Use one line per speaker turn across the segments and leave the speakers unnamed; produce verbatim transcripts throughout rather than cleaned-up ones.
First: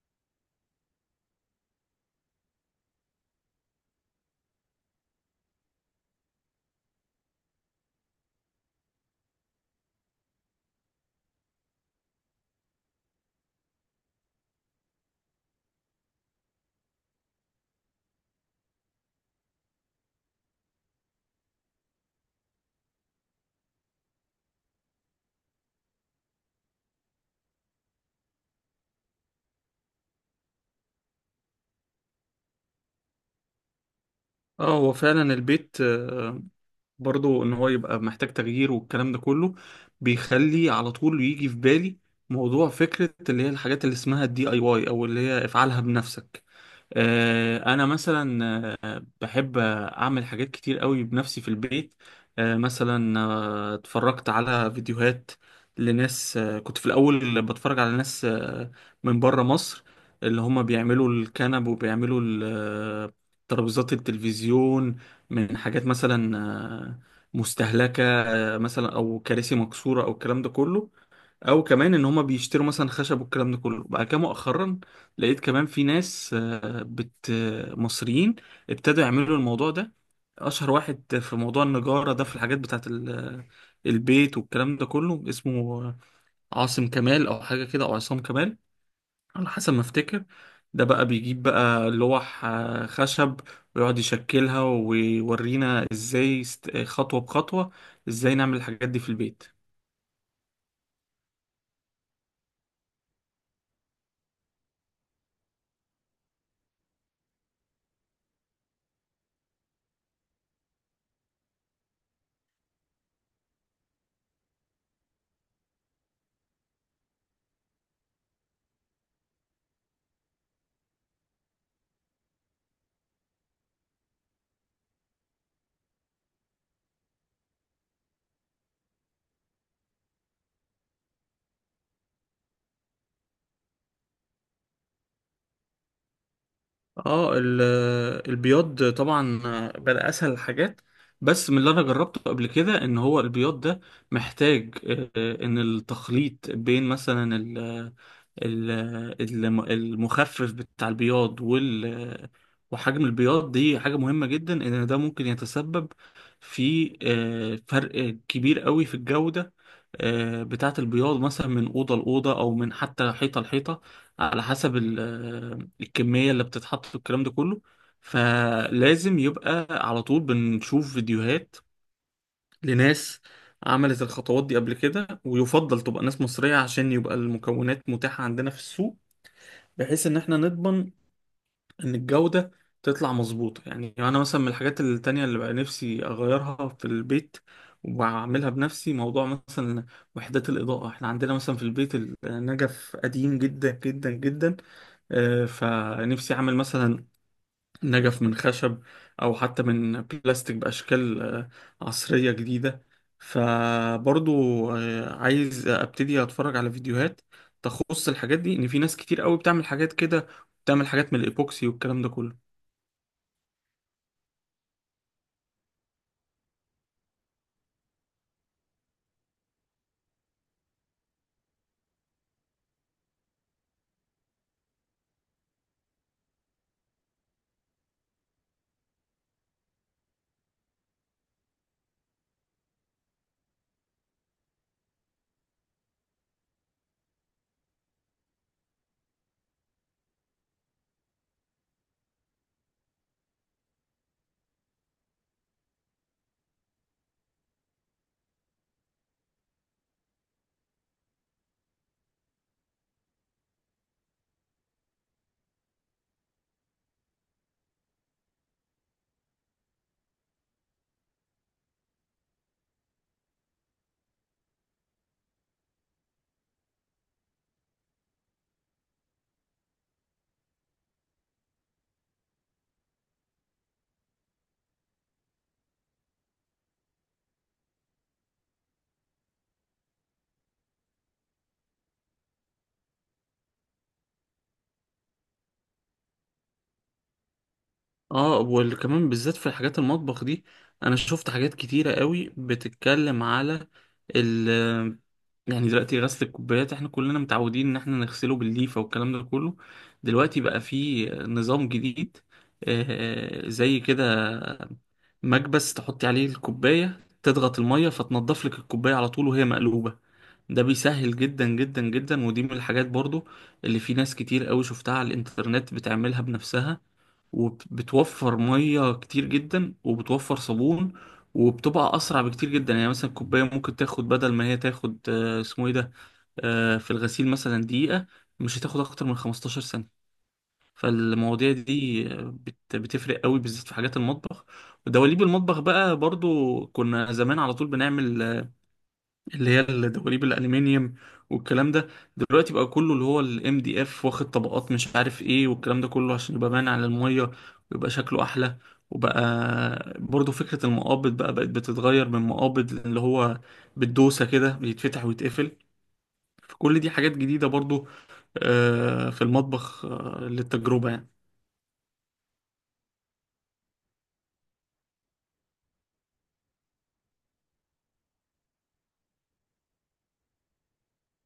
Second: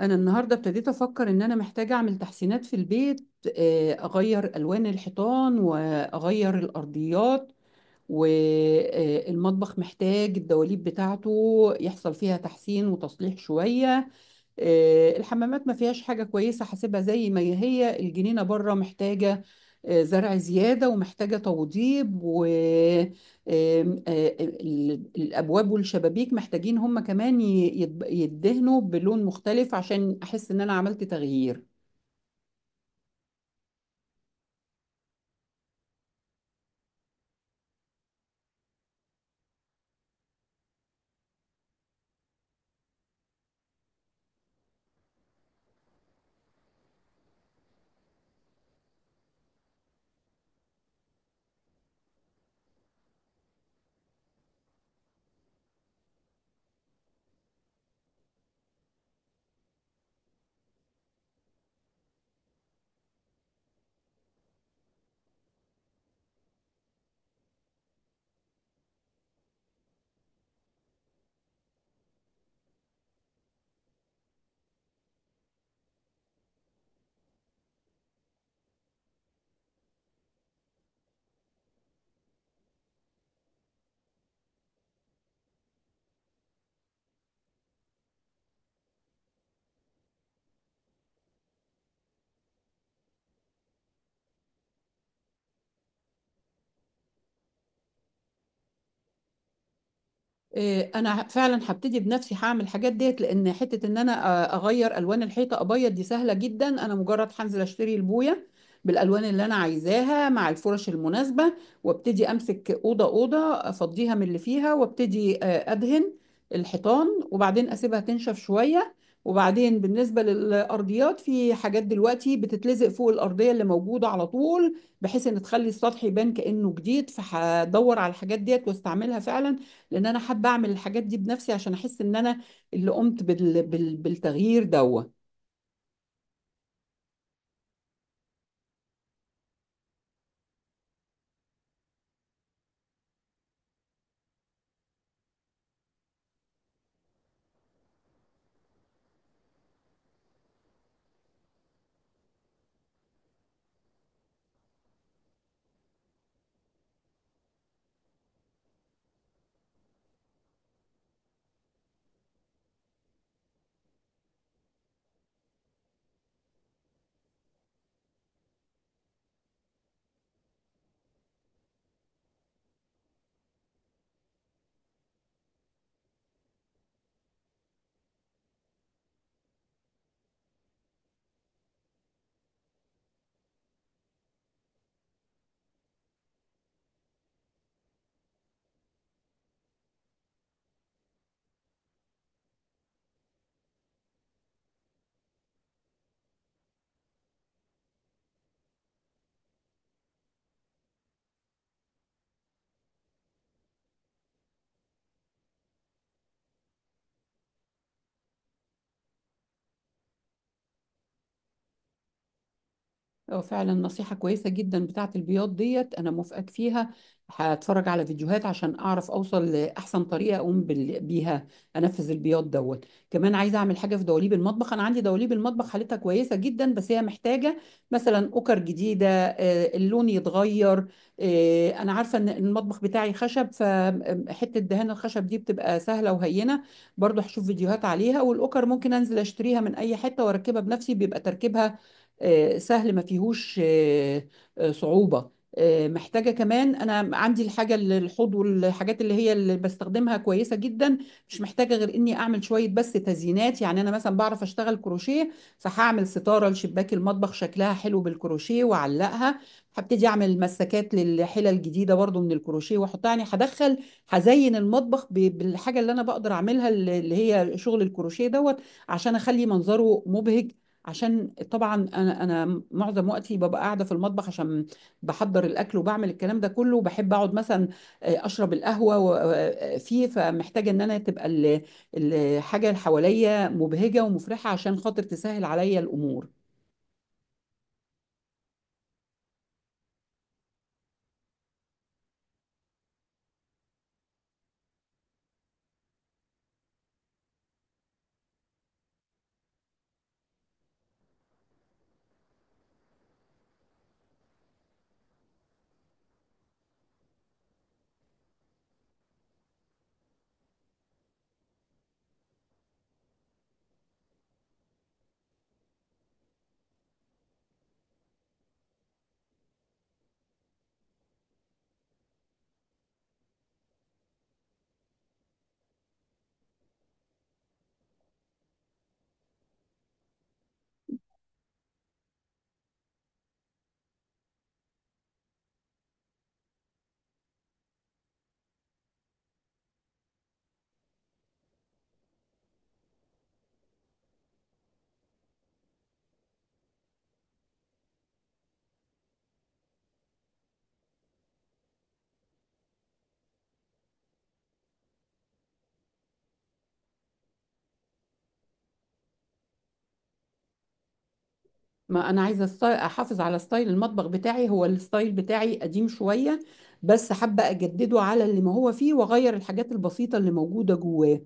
انا النهارده ابتديت افكر ان انا محتاجه اعمل تحسينات في البيت. آه، اغير الوان الحيطان واغير الارضيات، والمطبخ محتاج الدواليب بتاعته يحصل فيها تحسين وتصليح شويه. آه، الحمامات ما فيهاش حاجة كويسة، حاسبها زي ما هي. الجنينة بره محتاجة آه، زرع زيادة ومحتاجة توضيب، و آم، آم، آه، ال- الأبواب والشبابيك محتاجين هم كمان ي- يتب- يدهنوا بلون مختلف عشان أحس إن أنا عملت تغيير.
اه هو فعلا البيت، آه، برضو ان هو يبقى محتاج تغيير والكلام ده كله بيخلي على طول يجي في بالي موضوع فكرة اللي هي الحاجات اللي اسمها الدي اي واي او اللي هي افعلها بنفسك. آه، انا مثلا آه، بحب اعمل حاجات كتير قوي بنفسي في البيت. آه، مثلا آه، اتفرجت على فيديوهات لناس، آه، كنت في الاول بتفرج على ناس آه، من بره مصر اللي هم بيعملوا الكنب وبيعملوا ال- آه، ترابيزات التلفزيون من حاجات مثلا آه، مستهلكة، آه، مثلا او كراسي مكسورة او الكلام ده كله، او كمان ان هما بيشتروا مثلا خشب والكلام ده كله. بعد كده مؤخرا لقيت كمان في ناس آه، بت آه، مصريين ابتدوا يعملوا الموضوع ده. اشهر واحد في موضوع النجارة ده في الحاجات بتاعت ال- البيت والكلام ده كله اسمه عاصم كمال او حاجة كده او عصام كمال على حسب ما افتكر. ده بقى بيجيب بقى لوح آه، خشب ويقعد يشكلها ويورينا ازاي است- خطوة بخطوة ازاي نعمل الحاجات دي في البيت.
إيه، انا فعلا هبتدي بنفسي، هعمل الحاجات ديت. لان حته ان انا أ- اغير الوان الحيطه ابيض دي سهله جدا، انا مجرد هنزل اشتري البويه بالالوان اللي انا عايزاها مع الفرش المناسبه، وابتدي امسك اوضه اوضه افضيها من اللي فيها، وابتدي آه، ادهن الحيطان، وبعدين اسيبها تنشف شويه. وبعدين بالنسبه للارضيات، في حاجات دلوقتي بتتلزق فوق الارضيه اللي موجوده على طول بحيث ان تخلي السطح يبان كانه جديد، فهدور على الحاجات ديت واستعملها فعلا. لان انا حابه اعمل الحاجات دي بنفسي عشان احس ان انا اللي قمت بال... بال... بالتغيير ده.
اه ال- البياض طبعا بقى اسهل الحاجات، بس من اللي انا جربته قبل كده ان هو البياض ده محتاج، آه، ان التخليط بين مثلا ال- ال- الم- المخفف بتاع البياض وال وحجم البياض دي حاجة مهمة جدا، ان ده ممكن يتسبب في آه، فرق كبير قوي في الجودة آه، بتاعة البياض، مثلا من أوضة لأوضة أو من حتى حيطة لحيطة على حسب الكمية اللي بتتحط والكلام ده كله. فلازم يبقى على طول بنشوف فيديوهات لناس عملت الخطوات دي قبل كده، ويفضل تبقى ناس مصرية عشان يبقى المكونات متاحة عندنا في السوق، بحيث ان احنا نضمن ان الجودة تطلع مظبوطة. يعني انا مثلا من الحاجات التانية اللي بقى نفسي اغيرها في البيت وبعملها بنفسي موضوع مثلا وحدات الإضاءة. احنا عندنا مثلا في البيت النجف قديم جدا جدا جدا، آه، فنفسي اعمل مثلا نجف من خشب أو حتى من بلاستيك بأشكال آه، عصرية جديدة. فبرضو آه، عايز أبتدي أتفرج على فيديوهات تخص الحاجات دي، إن في ناس كتير قوي بتعمل حاجات كده، بتعمل حاجات من الإيبوكسي والكلام ده كله.
اه، فعلا نصيحة كويسة جدا بتاعة البياض ديت، أنا موافقك فيها. هتفرج على فيديوهات عشان أعرف أوصل لأحسن طريقة أقوم بال- بيها، أنفذ البياض دوت. كمان عايزة أعمل حاجة في دواليب المطبخ. أنا عندي دواليب المطبخ حالتها كويسة جدا، بس هي محتاجة مثلا أكر جديدة، آه، اللون يتغير. آه، أنا عارفة إن المطبخ بتاعي خشب، فحتة دهان الخشب دي بتبقى سهلة وهينة. برضو هشوف فيديوهات عليها، والأكر ممكن أنزل أشتريها من أي حتة وأركبها بنفسي، بيبقى تركيبها آه، سهل، ما فيهوش آه، آه، صعوبة. آه، محتاجة كمان، أنا عندي الحاجة اللي- الحوض والحاجات اللي هي اللي بستخدمها كويسة جدا، مش محتاجة غير إني أعمل شوية بس تزيينات. يعني أنا مثلا بعرف أشتغل كروشيه، فهعمل ستارة لشباك المطبخ شكلها حلو بالكروشيه وأعلقها. هبتدي أعمل مسكات للحلل الجديدة برضو من الكروشيه وأحطها. يعني هدخل هزين المطبخ ب- بالحاجة اللي أنا بقدر أعملها، اللي اللي هي شغل الكروشيه دوت، عشان أخلي منظره مبهج. عشان طبعا انا انا معظم وقتي ببقى قاعده في المطبخ، عشان بحضر الاكل وبعمل الكلام ده كله، وبحب اقعد مثلا آه، اشرب القهوه و- آه، آه، فيه فمحتاجه ان انا تبقى ال- الحاجه اللي حواليا مبهجه ومفرحه، عشان خاطر تسهل عليا الامور.
اه وكمان بالذات في حاجات المطبخ دي انا شفت حاجات كتيرة قوي بتتكلم على ال، يعني دلوقتي غسل الكوبايات احنا كلنا متعودين ان احنا نغسله بالليفة والكلام ده كله. دلوقتي بقى في نظام جديد آه، زي كده مكبس تحطي عليه الكوباية، تضغط المية فتنضف لك الكوباية على طول وهي مقلوبة. ده بيسهل جدا جدا جدا، ودي من الحاجات برضو اللي في ناس كتير قوي شفتها على الانترنت بتعملها بنفسها، وبتوفر ميه كتير جدا وبتوفر صابون، وبتبقى اسرع بكتير جدا. يعني مثلا الكوبايه ممكن تاخد بدل ما هي تاخد آه، اسمه ايه ده، آه، في الغسيل مثلا دقيقه، مش هتاخد اكتر من خمستاشر ثانيه. فالمواضيع دي آه، بت- بتفرق قوي بالذات في حاجات المطبخ. ودواليب المطبخ بقى برضو كنا زمان على طول بنعمل اللي هي الدواليب الالومنيوم والكلام ده. دلوقتي بقى كله اللي هو الام دي اف واخد طبقات مش عارف ايه والكلام ده كله عشان يبقى باين على الميه ويبقى شكله احلى. وبقى برضو فكرة المقابض بقى بقت بتتغير من مقابض اللي هو بالدوسة كده بيتفتح ويتقفل. فكل دي حاجات جديدة برضو آه، في المطبخ آه، للتجربة يعني.
ما انا عايزه أست- احافظ على ستايل المطبخ بتاعي. هو الستايل بتاعي قديم شويه، بس حابه اجدده على اللي ما هو فيه، واغير الحاجات البسيطه اللي موجوده جواه.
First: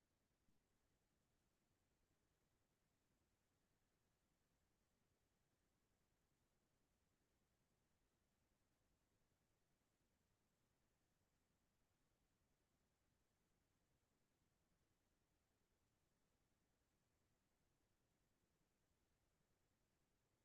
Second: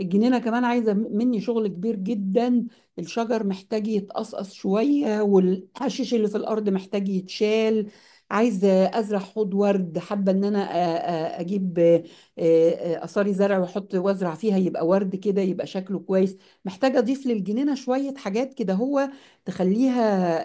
الجنينه كمان عايزه م- مني شغل كبير جدا. الشجر محتاج يتقصقص شويه، والحشيش اللي في الارض محتاج يتشال. عايزه ازرع حوض ورد، حابه ان انا أ- أ- اجيب آه، آه، اثاري زرع واحط وازرع فيها، يبقى ورد كده، يبقى شكله كويس. محتاجه اضيف للجنينه شويه حاجات كده، هو تخليها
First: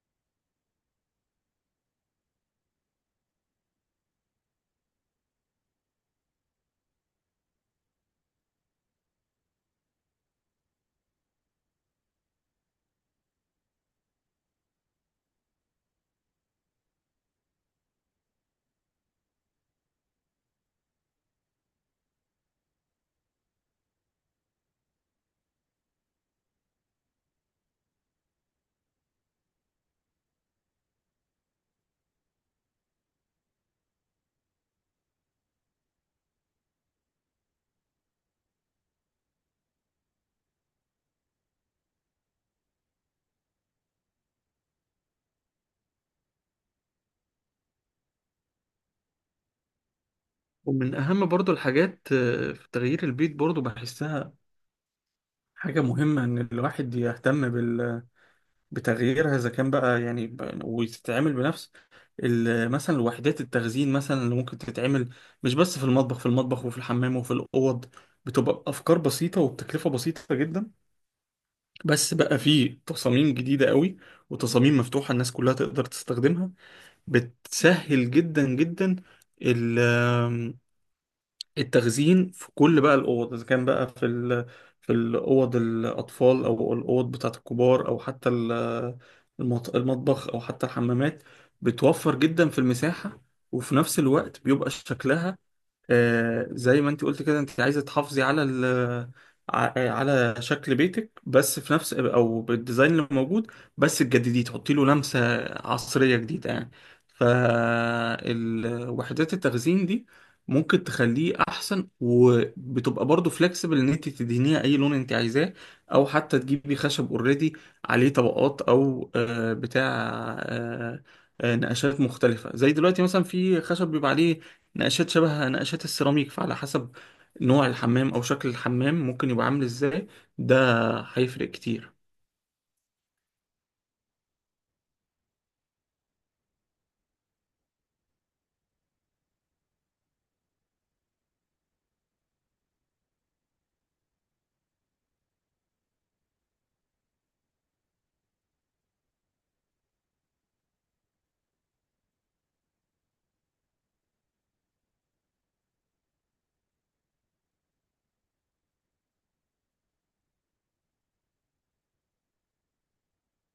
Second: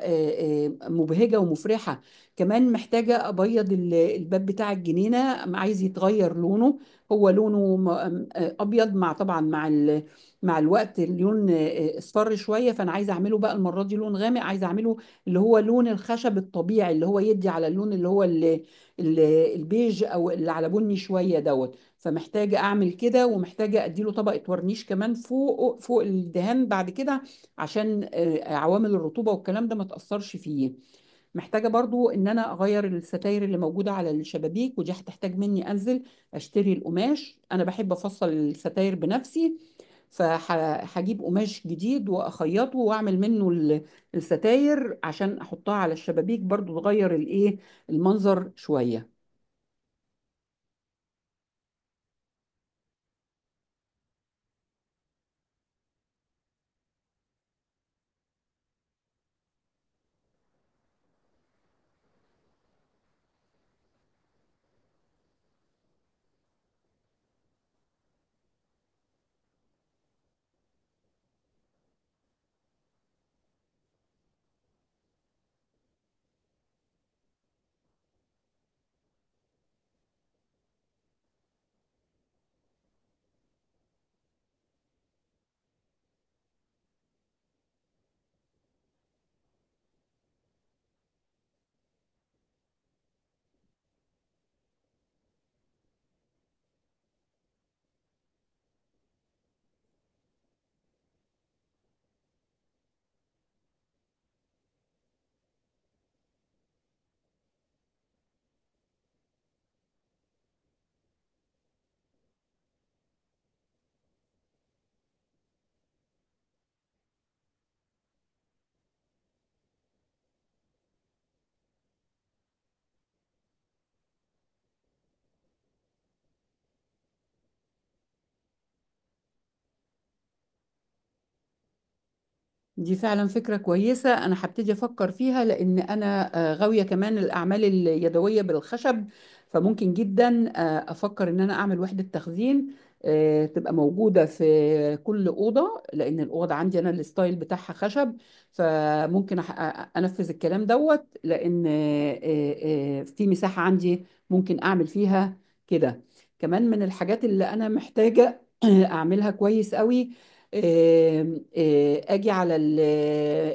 آه، آه، مبهجة ومفرحة. كمان محتاجة أبيض ال- الباب بتاع الجنينة، عايز يتغير لونه. هو لونه م- آه، أبيض، مع طبعا مع ال- مع الوقت اللون آه، اصفر شوية، فأنا عايزة أعمله بقى المرة دي لون غامق. عايزة أعمله اللي هو لون الخشب الطبيعي، اللي هو يدي على اللون اللي هو ال- ال- البيج، أو اللي على بني شوية دوت. فمحتاجة أعمل كده، ومحتاجة أديله طبقة ورنيش كمان فوق فوق الدهان بعد كده، عشان آه، عوامل الرطوبة والكلام ده ما تأثرش فيه. محتاجة برضو ان انا اغير الستاير اللي موجودة على الشبابيك، ودي هتحتاج مني انزل اشتري القماش. انا بحب افصل الستاير بنفسي، فهجيب قماش جديد واخيطه واعمل منه ال- الستاير عشان احطها على الشبابيك، برضو تغير الايه، المنظر شوية.
ومن أهم برضو الحاجات آه، في تغيير البيت، برضو بحسها حاجة مهمة إن الواحد يهتم بال بتغييرها، اذا كان بقى يعني ب- وتتعمل بنفس ال- مثلا وحدات التخزين مثلا اللي ممكن تتعمل مش بس في المطبخ، في المطبخ وفي الحمام وفي الاوض. بتبقى بافكار بسيطه وبتكلفه بسيطه جدا، بس بقى في تصاميم جديده قوي وتصاميم مفتوحه الناس كلها تقدر تستخدمها. بتسهل جدا جدا التخزين في كل بقى الاوض، اذا كان بقى في ال... في الاوض الاطفال او الاوض بتاعه الكبار او حتى ال- المط... المطبخ او حتى الحمامات. بتوفر جدا في المساحه، وفي نفس الوقت بيبقى شكلها آه، زي ما انت قلت كده، انت عايزه تحافظي على ال ع- على شكل بيتك بس في نفس او بالديزاين اللي موجود، بس تجدديه تحطي له لمسه عصريه جديده يعني. فالوحدات التخزين دي ممكن تخليه احسن، وبتبقى برضه فلكسبل ان انت تدهنيها اي لون انت عايزاه، او حتى تجيبي خشب اوريدي عليه طبقات او آه، بتاع آه، آه، نقشات مختلفه. زي دلوقتي مثلا في خشب بيبقى عليه نقشات شبه نقشات السيراميك. فعلى حسب نوع الحمام او شكل الحمام ممكن يبقى عامل ازاي، ده هيفرق كتير.
دي فعلا فكرة كويسة، أنا هبتدي أفكر فيها، لأن أنا آه، غاوية كمان الأعمال اليدوية بالخشب. فممكن جدا آه، أفكر إن أنا أعمل وحدة تخزين آه، تبقى موجودة في كل أوضة، لأن الأوضة عندي أنا الستايل بتاعها خشب. فممكن أح- أ- أنفذ الكلام دوت، لأن آه، آه، آه، في مساحة عندي ممكن أعمل فيها كده. كمان من الحاجات اللي أنا محتاجة أعملها كويس قوي، آه، اجي على ال-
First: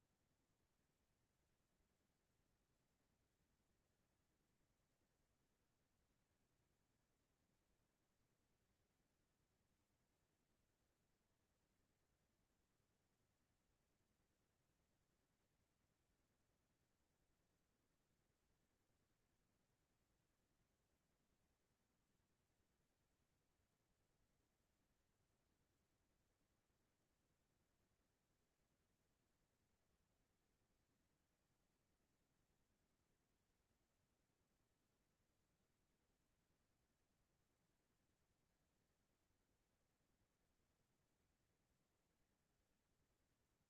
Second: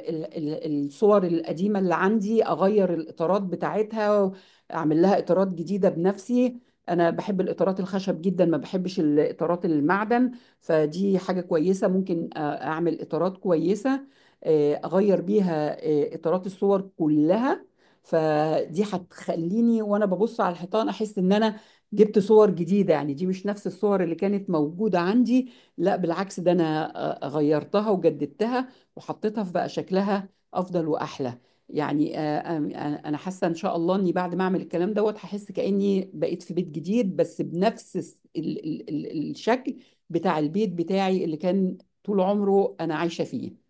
ال- ال- الصور القديمه اللي عندي، اغير الاطارات بتاعتها، اعمل لها اطارات جديده بنفسي. انا بحب الاطارات الخشب جدا، ما بحبش الاطارات المعدن. فدي حاجه كويسه، ممكن أ- اعمل اطارات كويسه آه، اغير بيها آه، اطارات الصور كلها. فدي هتخليني وانا ببص على الحيطان احس ان انا جبت صور جديده، يعني دي مش نفس الصور اللي كانت موجوده عندي، لا بالعكس، ده انا آه، غيرتها وجددتها وحطيتها في بقى شكلها افضل واحلى. يعني آه، آم- آه، انا حاسه ان شاء الله اني بعد ما اعمل الكلام دوت هحس كاني بقيت في بيت جديد، بس بنفس الس- ال ال ال الشكل بتاع البيت بتاعي اللي كان طول عمره انا عايشه فيه،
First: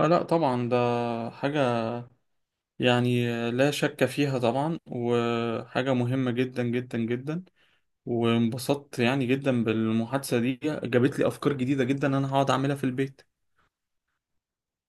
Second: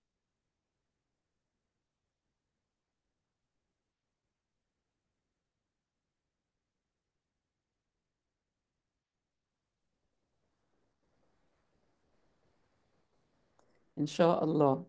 آه لا طبعا ده حاجة يعني لا شك فيها طبعا، وحاجة مهمة جدا جدا جدا. وانبسطت يعني جدا بالمحادثة دي، جابت لي أفكار جديدة جدا أنا هقعد أعملها في البيت.
ان شاء الله.